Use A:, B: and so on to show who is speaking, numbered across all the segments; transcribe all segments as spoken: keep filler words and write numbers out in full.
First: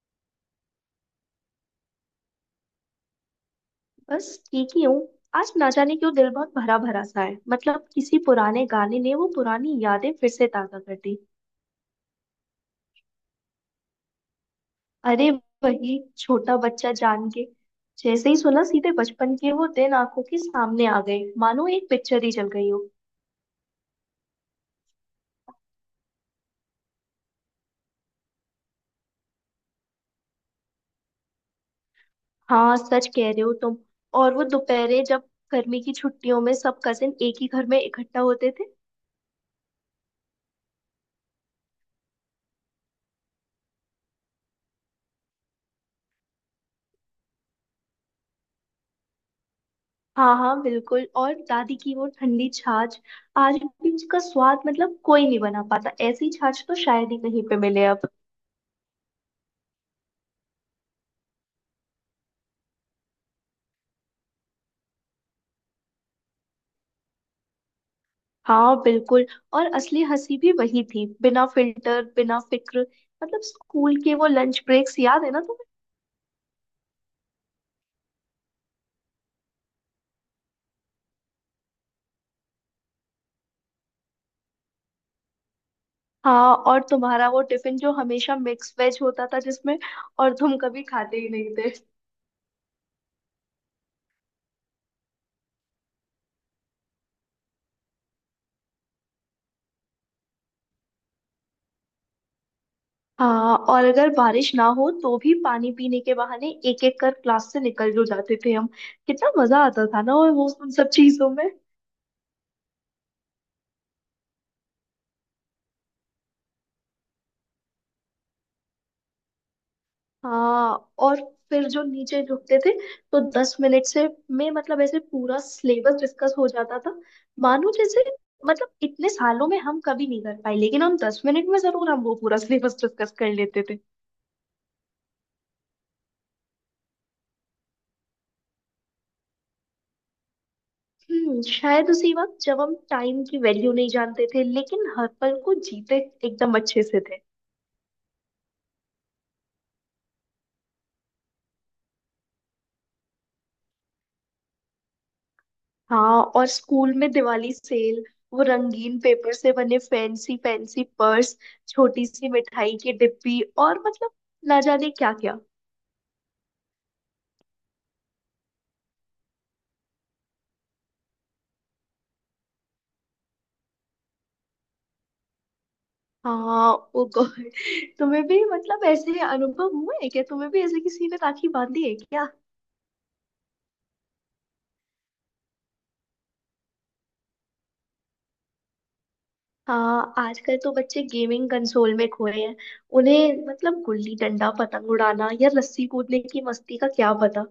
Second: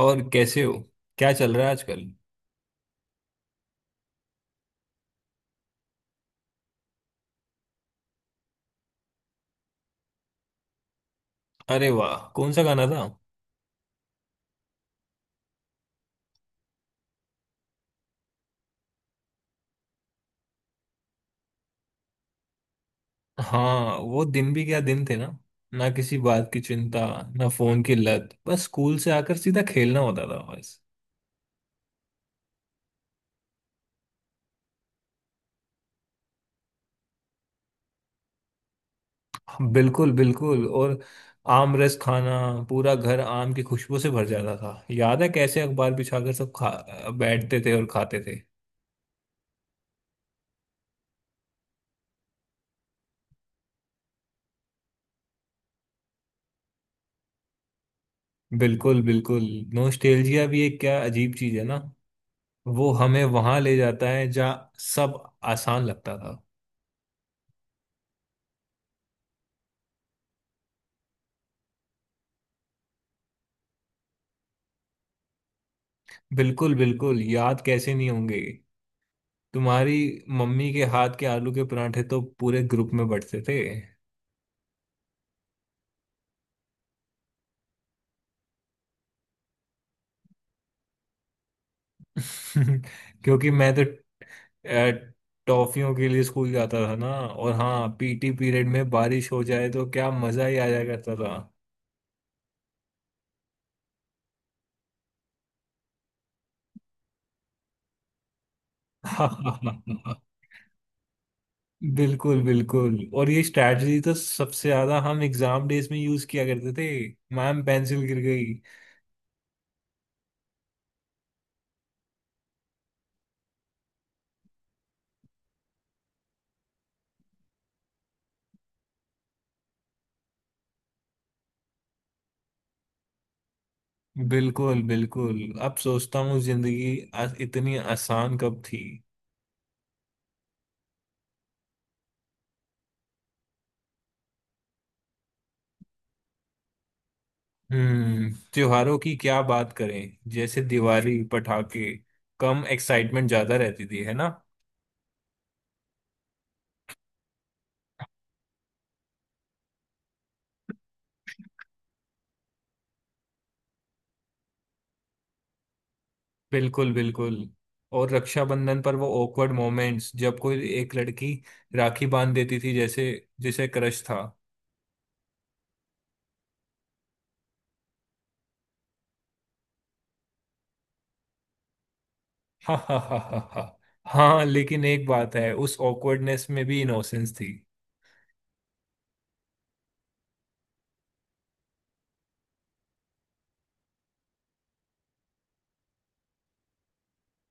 A: और कैसे हो? क्या चल रहा है आजकल?
B: बस ठीक ही हूँ। आज ना जाने क्यों दिल बहुत भरा भरा सा है, मतलब किसी पुराने गाने ने वो पुरानी यादें फिर से ताजा कर दी।
A: अरे वाह! कौन सा गाना था?
B: अरे, वही छोटा बच्चा जान के, जैसे ही सुना सीधे बचपन के वो दिन आंखों के सामने आ गए, मानो एक पिक्चर ही चल गई हो।
A: हाँ, वो दिन भी क्या दिन थे ना। ना किसी बात की चिंता, ना फोन की लत, बस स्कूल से आकर सीधा खेलना होता था, बस।
B: हाँ सच कह रहे हो तुम। और वो दोपहरे जब गर्मी की छुट्टियों में सब कजिन एक ही घर में इकट्ठा होते थे।
A: हाँ, बिल्कुल बिल्कुल, और आम रस खाना, पूरा घर आम की खुशबू से भर जाता था। याद है कैसे अखबार बिछाकर सब खा बैठते थे और खाते थे।
B: हाँ हाँ बिल्कुल, और दादी की वो ठंडी छाछ, आज भी उसका स्वाद, मतलब कोई नहीं बना पाता, ऐसी छाछ तो शायद ही कहीं पे मिले अब।
A: बिल्कुल बिल्कुल। नोस्टेल्जिया भी एक क्या अजीब चीज है ना। वो हमें वहां ले जाता है जहाँ सब आसान लगता था।
B: हाँ बिल्कुल, और असली हंसी भी वही थी, बिना फिल्टर बिना फिक्र। मतलब स्कूल के वो लंच ब्रेक्स, याद है ना तुम्हें?
A: बिल्कुल बिल्कुल, याद कैसे नहीं होंगे। तुम्हारी मम्मी के हाथ के आलू के परांठे तो पूरे ग्रुप में बंटते थे।
B: हाँ, और तुम्हारा वो टिफिन जो हमेशा मिक्स वेज होता था जिसमें, और तुम कभी खाते ही नहीं थे।
A: क्योंकि मैं तो अ, टॉफियों के लिए स्कूल जाता था ना। और हाँ, पीटी पीरियड में बारिश हो जाए तो क्या मजा ही आ जाया करता था।
B: हाँ, और अगर बारिश ना हो तो भी पानी पीने के बहाने एक एक कर क्लास से निकल जो जाते थे हम। कितना मजा आता था ना वो उन सब चीजों में।
A: बिल्कुल बिल्कुल, और ये स्ट्रैटेजी तो सबसे ज्यादा हम एग्जाम डेज में यूज किया करते थे। मैम, पेंसिल गिर गई।
B: हाँ, और फिर जो नीचे रुकते थे तो दस मिनट से में, मतलब ऐसे पूरा सिलेबस डिस्कस हो जाता था, मानो जैसे, मतलब इतने सालों में हम कभी नहीं कर पाए, लेकिन हम दस मिनट में जरूर हम वो पूरा सिलेबस डिस्कस कर लेते थे।
A: बिल्कुल बिल्कुल। अब सोचता हूँ, जिंदगी आ- इतनी आसान कब थी।
B: हम्म शायद उसी वक्त, जब हम टाइम की वैल्यू नहीं जानते थे लेकिन हर पल को जीते एकदम अच्छे से थे।
A: हम्म, त्योहारों की क्या बात करें, जैसे दिवाली, पटाखे कम एक्साइटमेंट ज्यादा रहती थी, है ना।
B: हाँ, और स्कूल में दिवाली सेल, वो रंगीन पेपर से बने फैंसी फैंसी पर्स, छोटी सी मिठाई की डिब्बी और मतलब ना जाने क्या क्या।
A: बिल्कुल बिल्कुल, और रक्षाबंधन पर वो awkward मोमेंट्स जब कोई एक लड़की राखी बांध देती थी, जैसे जिसे क्रश था।
B: हाँ ओ गॉड, तुम्हें भी मतलब ऐसे अनुभव हुआ है क्या? तुम्हें भी ऐसे किसी ने राखी बांधी है क्या?
A: हा हा हा हा हा। हाँ, लेकिन एक बात है, उस awkwardness में भी इनोसेंस थी।
B: हाँ, आजकल तो बच्चे गेमिंग कंसोल में खोए हैं, उन्हें मतलब गुल्ली डंडा, पतंग उड़ाना या रस्सी कूदने की मस्ती का क्या पता।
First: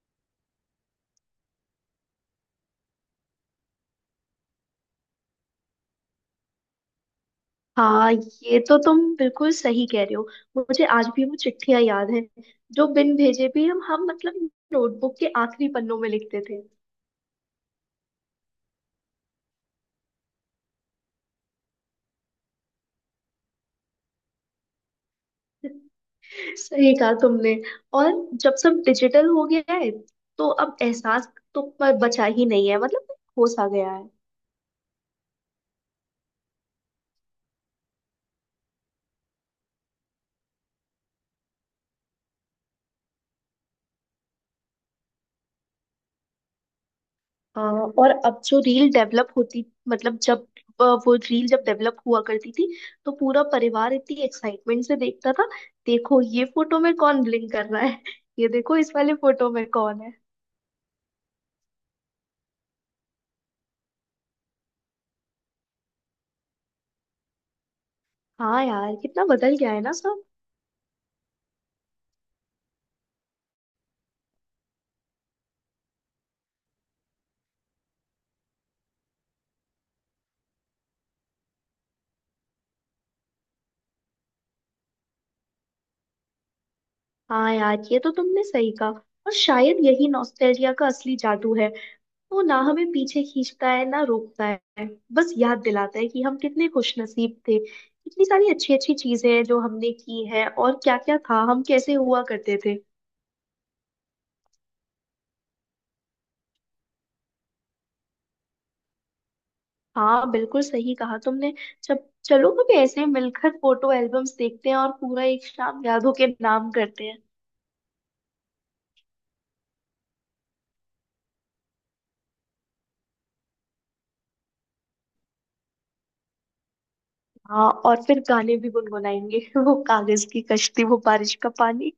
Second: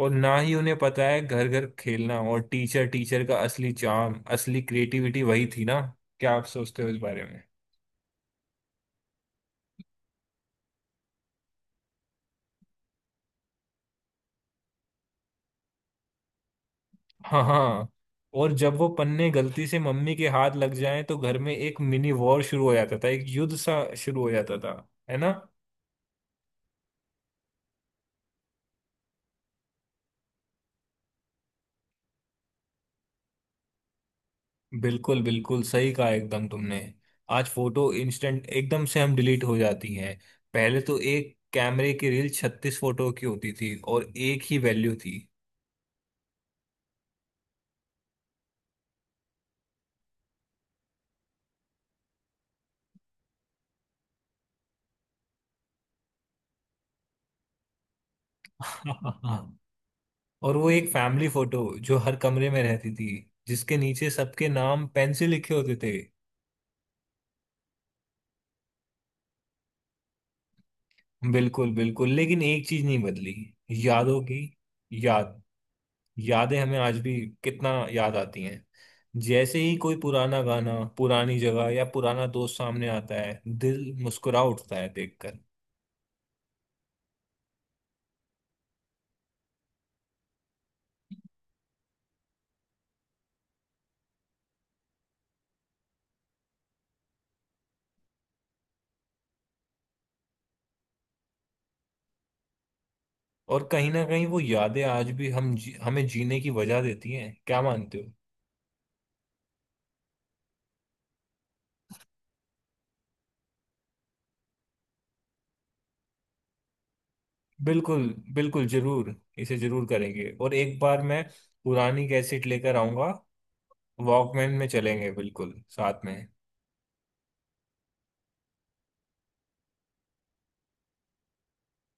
A: और ना ही उन्हें पता है घर घर खेलना और टीचर टीचर का असली चार्म, असली क्रिएटिविटी वही थी ना। क्या आप सोचते हो इस बारे?
B: हाँ ये तो तुम बिल्कुल सही कह रहे हो। मुझे आज भी वो चिट्ठियां याद हैं जो बिन भेजे भी हम हम मतलब नोटबुक के आखिरी पन्नों में लिखते थे।
A: हाँ हाँ, और जब वो पन्ने गलती से मम्मी के हाथ लग जाएं तो घर में एक मिनी वॉर शुरू हो जाता था, एक युद्ध सा शुरू हो जाता था, है ना।
B: सही कहा तुमने। और जब सब डिजिटल हो गया है तो अब एहसास तो ब- बचा ही नहीं है, मतलब होश आ गया है।
A: बिल्कुल बिल्कुल, सही कहा एकदम तुमने। आज फोटो इंस्टेंट एकदम से हम डिलीट हो जाती हैं। पहले तो एक कैमरे की रील छत्तीस फोटो की होती थी और एक ही वैल्यू थी।
B: आ, और अब जो रील डेवलप होती, मतलब जब आ, वो रील जब डेवलप हुआ करती थी तो पूरा परिवार इतनी एक्साइटमेंट से देखता था, देखो ये फोटो में कौन ब्लिंक कर रहा है, ये देखो इस वाले फोटो में कौन है।
A: और वो एक फैमिली फोटो जो हर कमरे में रहती थी, जिसके नीचे सबके नाम पेन से लिखे होते थे।
B: हाँ यार कितना बदल गया है ना सब।
A: बिल्कुल बिल्कुल, लेकिन एक चीज नहीं बदली, यादों की याद, यादें हमें आज भी कितना याद आती हैं। जैसे ही कोई पुराना गाना, पुरानी जगह या पुराना दोस्त सामने आता है, दिल मुस्कुरा उठता है देखकर।
B: हाँ यार ये तो तुमने सही कहा। और शायद यही नॉस्टैल्जिया का असली जादू है, वो ना हमें पीछे खींचता है ना रोकता है, बस याद दिलाता है कि हम कितने खुश नसीब थे, इतनी सारी अच्छी अच्छी चीजें हैं जो हमने की है, और क्या क्या था, हम कैसे हुआ करते थे।
A: और कहीं ना कहीं वो यादें आज भी हम जी, हमें जीने की वजह देती हैं, क्या मानते हो?
B: हाँ बिल्कुल सही कहा तुमने। जब चलो कभी ऐसे मिलकर फोटो एल्बम्स देखते हैं और पूरा एक शाम यादों के नाम करते हैं।
A: बिल्कुल बिल्कुल, जरूर इसे जरूर करेंगे। और एक बार मैं पुरानी कैसेट लेकर आऊंगा, वॉकमैन में चलेंगे बिल्कुल साथ में।
B: हाँ, और फिर गाने भी गुनगुनाएंगे वो कागज की कश्ती, वो बारिश का पानी।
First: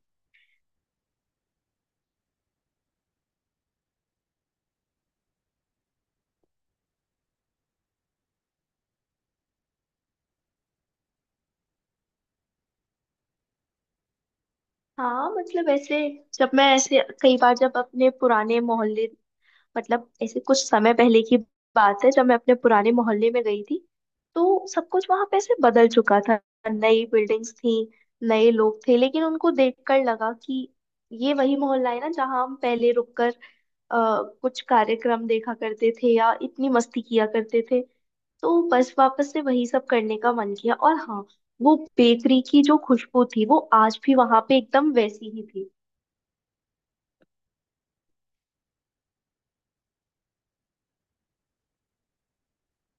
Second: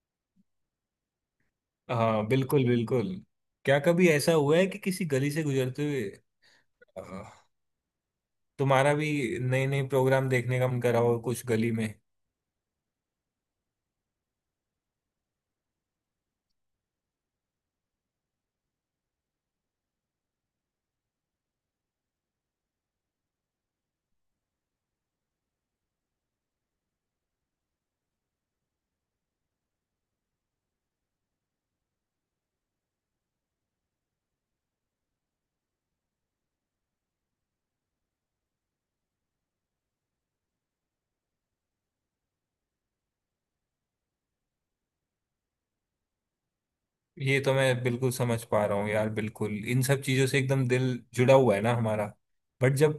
A: हाँ बिल्कुल बिल्कुल। क्या कभी ऐसा हुआ है कि किसी गली से गुजरते हुए अ, तुम्हारा भी नए नए प्रोग्राम देखने का मन करा हो कुछ गली में?
B: हाँ मतलब ऐसे, जब मैं ऐसे कई बार जब अपने पुराने मोहल्ले, मतलब ऐसे कुछ समय पहले की बात है, जब मैं अपने पुराने मोहल्ले में गई थी तो सब कुछ वहां पे ऐसे बदल चुका था, नई बिल्डिंग्स थी, नए लोग थे, लेकिन उनको देखकर लगा कि ये वही मोहल्ला है ना, जहाँ हम पहले रुककर आ, कुछ कार्यक्रम देखा करते थे या इतनी मस्ती किया करते थे, तो बस वापस से वही सब करने का मन किया। और हाँ, वो बेकरी की जो खुशबू थी वो आज भी वहां पे एकदम वैसी ही थी।
A: ये तो मैं बिल्कुल समझ पा रहा हूँ यार, बिल्कुल इन सब चीजों से एकदम दिल जुड़ा हुआ है ना हमारा। बट जब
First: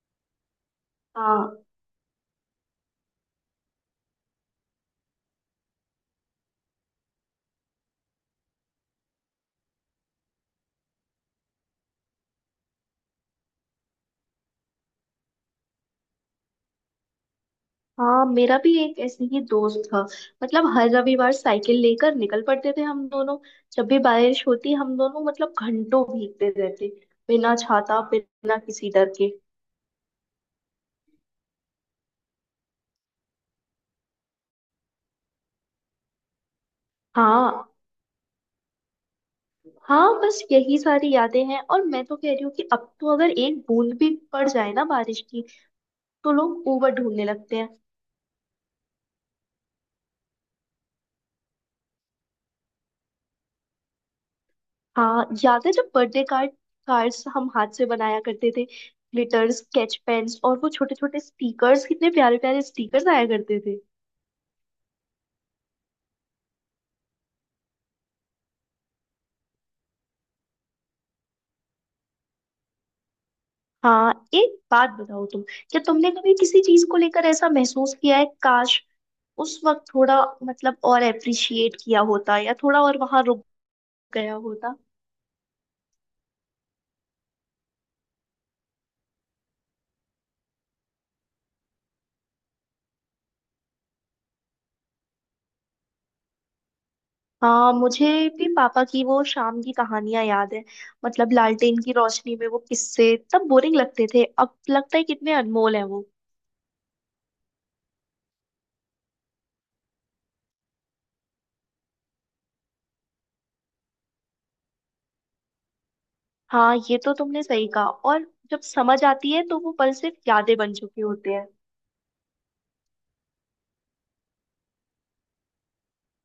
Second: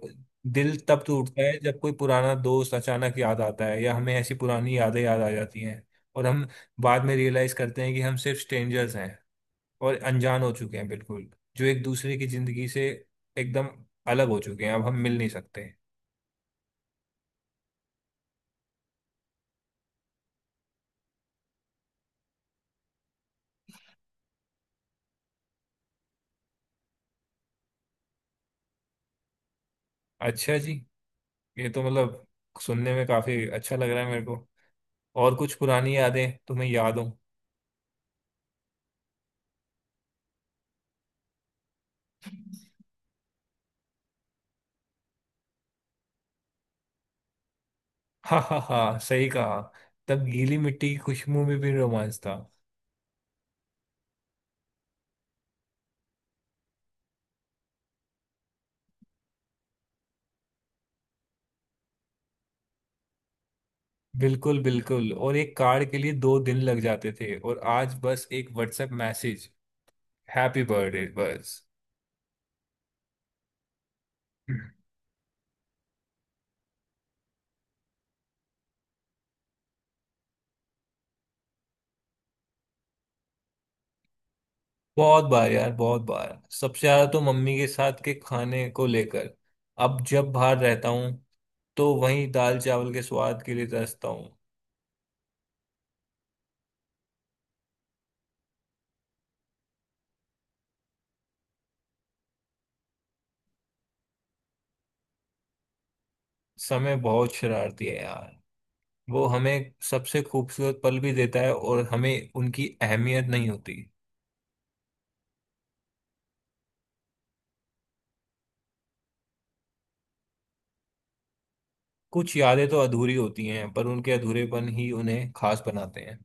A: दिल तब टूटता है
B: हाँ।
A: जब कोई पुराना दोस्त अचानक याद आता है या हमें ऐसी पुरानी यादें याद आ जाती हैं। और हम बाद में रियलाइज करते हैं कि हम सिर्फ स्ट्रेंजर्स हैं और अनजान हो चुके हैं, बिल्कुल, जो एक दूसरे की जिंदगी से एकदम अलग हो चुके हैं, अब हम मिल नहीं सकते।
B: हाँ मेरा भी एक ऐसे ही दोस्त था, मतलब हर रविवार साइकिल लेकर निकल पड़ते थे हम दोनों, जब भी बारिश होती हम दोनों मतलब घंटों भीगते रहते, बिना छाता बिना किसी डर के।
A: अच्छा जी, ये तो मतलब सुनने में काफी अच्छा लग रहा है मेरे को। और कुछ पुरानी यादें तुम्हें याद हो?
B: हाँ। हाँ बस यही सारी यादें हैं, और मैं तो कह रही हूँ कि अब तो अगर एक बूंद भी पड़ जाए ना बारिश की, तो लोग ऊबर ढूंढने लगते हैं।
A: हाँ हाँ हाँ, सही कहा, तब गीली मिट्टी की खुशबू में भी रोमांच था।
B: हाँ याद है जब बर्थडे कार्ड कार्ड्स हम हाथ से बनाया करते थे, ग्लिटर्स, स्केच पेन्स और वो छोटे छोटे स्टिकर्स, कितने प्यारे प्यारे स्टिकर्स आया करते थे।
A: बिल्कुल बिल्कुल, और एक कार्ड के लिए दो दिन लग जाते थे, और आज बस एक व्हाट्सएप मैसेज, हैप्पी बर्थडे, बस।
B: हाँ एक बात बताओ तुम, क्या तुमने कभी किसी चीज को लेकर ऐसा महसूस किया है, काश उस वक्त थोड़ा, मतलब और अप्रिशिएट किया होता, या थोड़ा और वहां रुक गया होता।
A: बहुत बार यार, बहुत बार, सबसे ज्यादा तो मम्मी के साथ के खाने को लेकर। अब जब बाहर रहता हूँ तो वहीं दाल चावल के स्वाद के लिए तरसता हूँ।
B: हाँ मुझे भी पापा की वो शाम की कहानियां याद है, मतलब लालटेन की रोशनी में वो किस्से तब बोरिंग लगते थे, अब लगता है कितने अनमोल है वो।
A: समय बहुत शरारती है यार। वो हमें सबसे खूबसूरत पल भी देता है और हमें उनकी अहमियत नहीं होती।
B: हाँ ये तो तुमने सही कहा, और जब समझ आती है तो वो पल सिर्फ यादें बन चुके होते हैं।
A: कुछ यादें तो अधूरी होती हैं, पर उनके अधूरेपन ही उन्हें खास बनाते हैं।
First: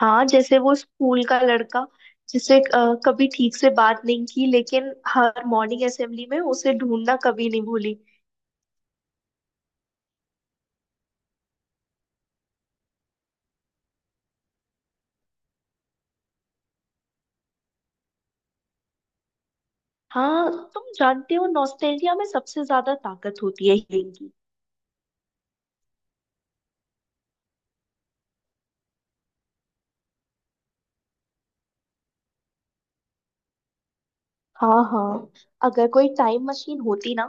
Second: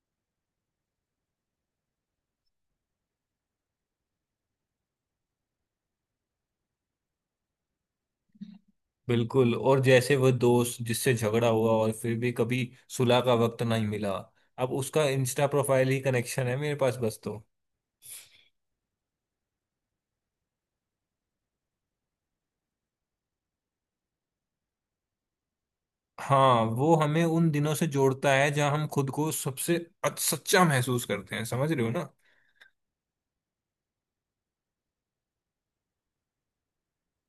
B: हाँ जैसे वो स्कूल का लड़का, जिसे अ, कभी ठीक से बात नहीं की, लेकिन हर मॉर्निंग असेंबली में उसे ढूंढना कभी नहीं भूली।
A: बिल्कुल, और जैसे वह दोस्त जिससे झगड़ा हुआ और फिर भी कभी सुलह का वक्त नहीं मिला। अब उसका इंस्टा प्रोफाइल ही कनेक्शन है मेरे पास बस, तो
B: हाँ तुम जानते हो नॉस्टैल्जिया में सबसे ज्यादा ताकत होती है हीलिंग की।
A: हाँ। वो हमें उन दिनों से जोड़ता है जहाँ हम खुद को सबसे अच- सच्चा महसूस करते हैं, समझ रहे हो ना।
B: हाँ हाँ, अगर कोई टाइम मशीन होती ना,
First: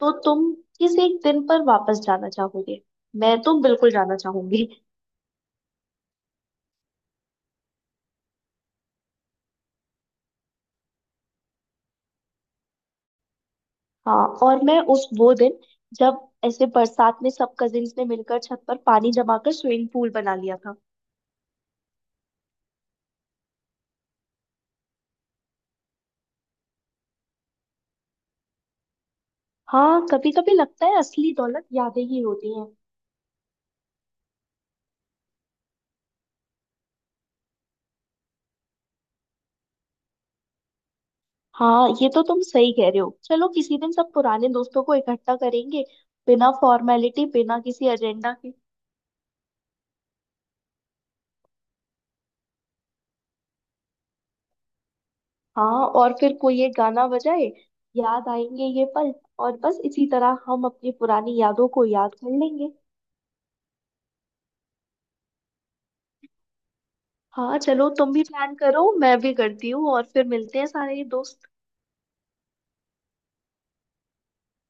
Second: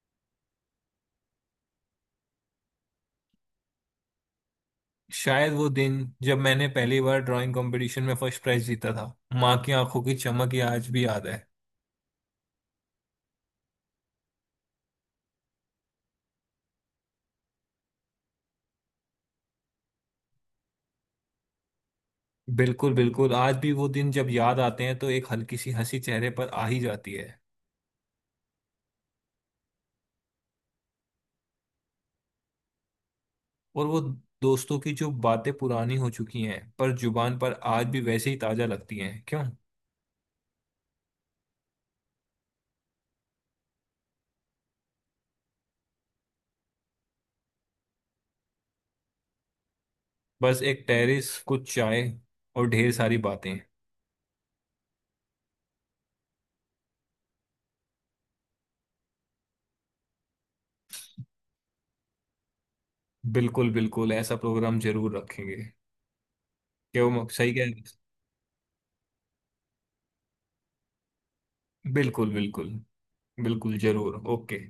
B: तो तुम किस एक दिन पर वापस जाना चाहोगे? मैं तो बिल्कुल जाना चाहूंगी।
A: शायद वो दिन जब मैंने पहली बार ड्राइंग कंपटीशन में फर्स्ट प्राइज जीता था। माँ की आंखों की चमक ये आज भी याद है।
B: हाँ, और मैं उस वो दिन, जब ऐसे बरसात में सब कजिन्स ने मिलकर छत पर पानी जमा कर स्विमिंग पूल बना लिया था।
A: बिल्कुल बिल्कुल, आज भी वो दिन जब याद आते हैं तो एक हल्की सी हंसी चेहरे पर आ ही जाती है।
B: हाँ कभी कभी लगता है असली दौलत यादें ही होती हैं।
A: और वो दोस्तों की जो बातें पुरानी हो चुकी हैं पर जुबान पर आज भी वैसे ही ताजा लगती हैं, क्यों?
B: हाँ ये तो तुम सही कह रहे हो, चलो किसी दिन सब पुराने दोस्तों को इकट्ठा करेंगे, बिना फॉर्मेलिटी बिना किसी एजेंडा के।
A: बस एक टेरेस, कुछ चाय और ढेर सारी बातें।
B: हाँ और फिर कोई एक गाना बजाए, याद आएंगे ये पल, और बस इसी तरह हम अपनी पुरानी यादों को याद कर लेंगे।
A: बिल्कुल बिल्कुल, ऐसा प्रोग्राम जरूर रखेंगे, क्यों, सही
B: हाँ
A: कह
B: चलो
A: रहे
B: तुम भी प्लान करो, मैं भी करती हूँ, और फिर मिलते हैं सारे दोस्त।
A: हैं? बिल्कुल बिल्कुल, बिल्कुल जरूर, ओके।